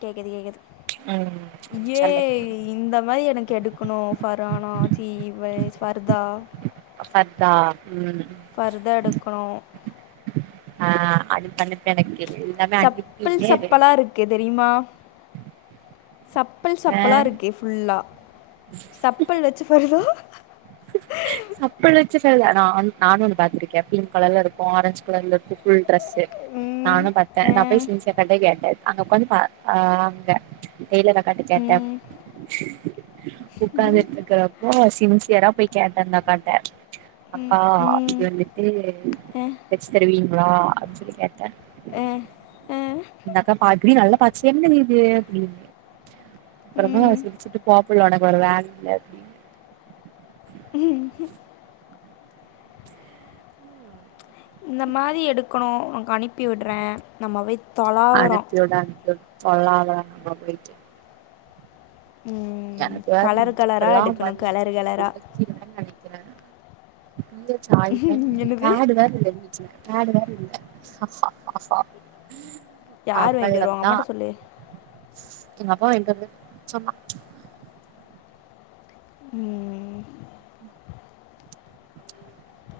கேக்குது கேக்குது சொல்லு ஏய் இந்த மாரி எனக்கு எடுக் க்குனு பரானா சீ வ ஜ் ஃபர்தா ஃபர்தா ம் ஃபர்தா எடுக்கணு அ அது பண்ணிப்பே எனக்கு எல்லாமே சப்பல் அனுப்பினே இரு சப்பலா ருக்கு தெரியுமா சப்பல் ஆ சப்பலாருக்கு ஃபுல்லா சப்பல் வெச்சி ஃபருதா சப்பல் வச்சு ஃபர்தா நா அங் நானு ஒன்னு பாத்திருக்கே பிங்க் கலர்ல இருக்கு ஆரஞ்ச் கலர்ல இருக்கு ஃபுல் ட்ரெஸு ம், நானு பாத்தே ஆ, நா போய் சின்ஸ் அக்காடயு கேட்ட அங்க ஒக்காந்து பாத் அ அங்க டெய்லர் அக்காட்ட கேட்டே ம், உக்காந்துட்ருக்கற அப்போ சின்ஸ்யரா போய் கேட்டே அந்த அக்காட்ட அக்கா ம், இது வந்துட்டு தெச்சிதா தருவீங்ளா அப்டி சொல்லி கேட்டே ஆ, ஆ, இந்தக்கா பாத் புரில நல்லா பாத் [unintelligible] என்னது இது அப்டின்னு அப்பறமா ம். சிரிச்சிட்டு போ புள்ள உனக்கு வேற வேல இல்ல அப்டின்னு இந்த மாதி எடுக்கணு உன்க்கு அனுப்பி விடுறே நம்ம வெ அனப்பிவுடு [unintelligible] சொல்லாத நம்ப போயிட்டு எனக்கு வேற கலர் கலராக இடுப்பெல்லா எடுக்கணும் கலர் வலிக்கிது கலராக [unintelligible] நெனைக்கிறே உங்க சாய் [unintelligible] என்னது பேடு வேற இல்ல வீ [unintelligible] பேடு வேற இல்ல யாரு வாய்ன்டு வருவா உங்‌ அவ்வளதா அம்மாட்ட சொல்லு எங்க அப்பா எங்க [unintelligible] சொன்னா ம்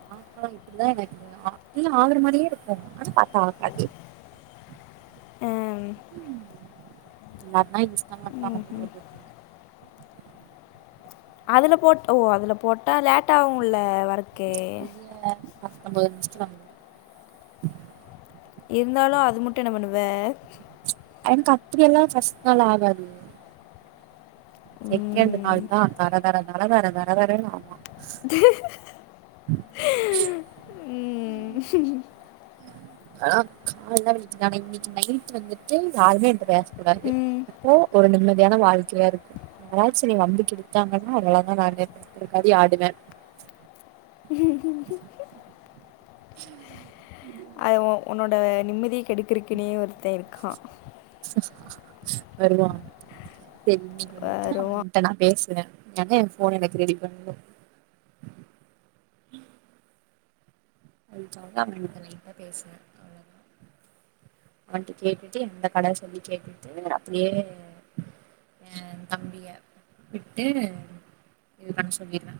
பாப்ப இப்டிதா எனக்கு அ இல்ல ஆகுற மாரியே இருக்கு ஆனா பாத்தா ஆகாது ம் [unintelligible] இன்ஸ்டாமாட்ல ஆடரு போட்டுவுட்ருவே அதுல போட் ஓ அதுல போட்டா லேட்டாவுல வர ஒகே [inaudible] இருந்தாலு அது மட்டு என்ன பண்ணுவ என்க்கு அப்படியெலா ஃபஸ்ட் நாள் ஆகாது செகண்ட்டு ம், நாள்தா தர தர தர தர தர தரேனு ஆமா ஆனா கால்லா வலிக்கிது ஆனா இன்னிக்கு நைட்டு வந்துட்டு யாருமே என்ட பேச கூடாது ம், அப்போ ஒரு நிம்மதியான வாழ்க்கயா இருக்கு யாராச்சு என்னிய வந்து கெடுத்தாங்கன்னா அவ்ளோதா நானு பேக்காதி ஆடுவே அது உன்- உன்னோட நிம்மதிய கெடுக்கறக்குனே ஒருத்த இருக்கா வருவா சேரி வந்துட்டு வருவான் அவன்ட நா பேஸ் எங்க என் ஃபோன்ன எனக்கு ரெடி பண்ணு [unintelligible] லைட்டா பேசுனே அவ்ளதா அவன்ட கேட்டுட்டு எந்த கட சொல்லி கேட்டுட்டு அப்டியே அஹ் தம்பிய விட்டு இது பண்ண சொல்லிருவே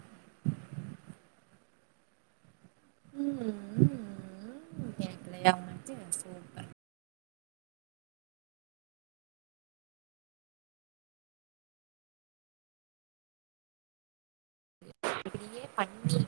உம் உம் உம் கேக்கலயா உனக்கு சூப்பர் [inaudible] இப்படியே பண்ணிட்டு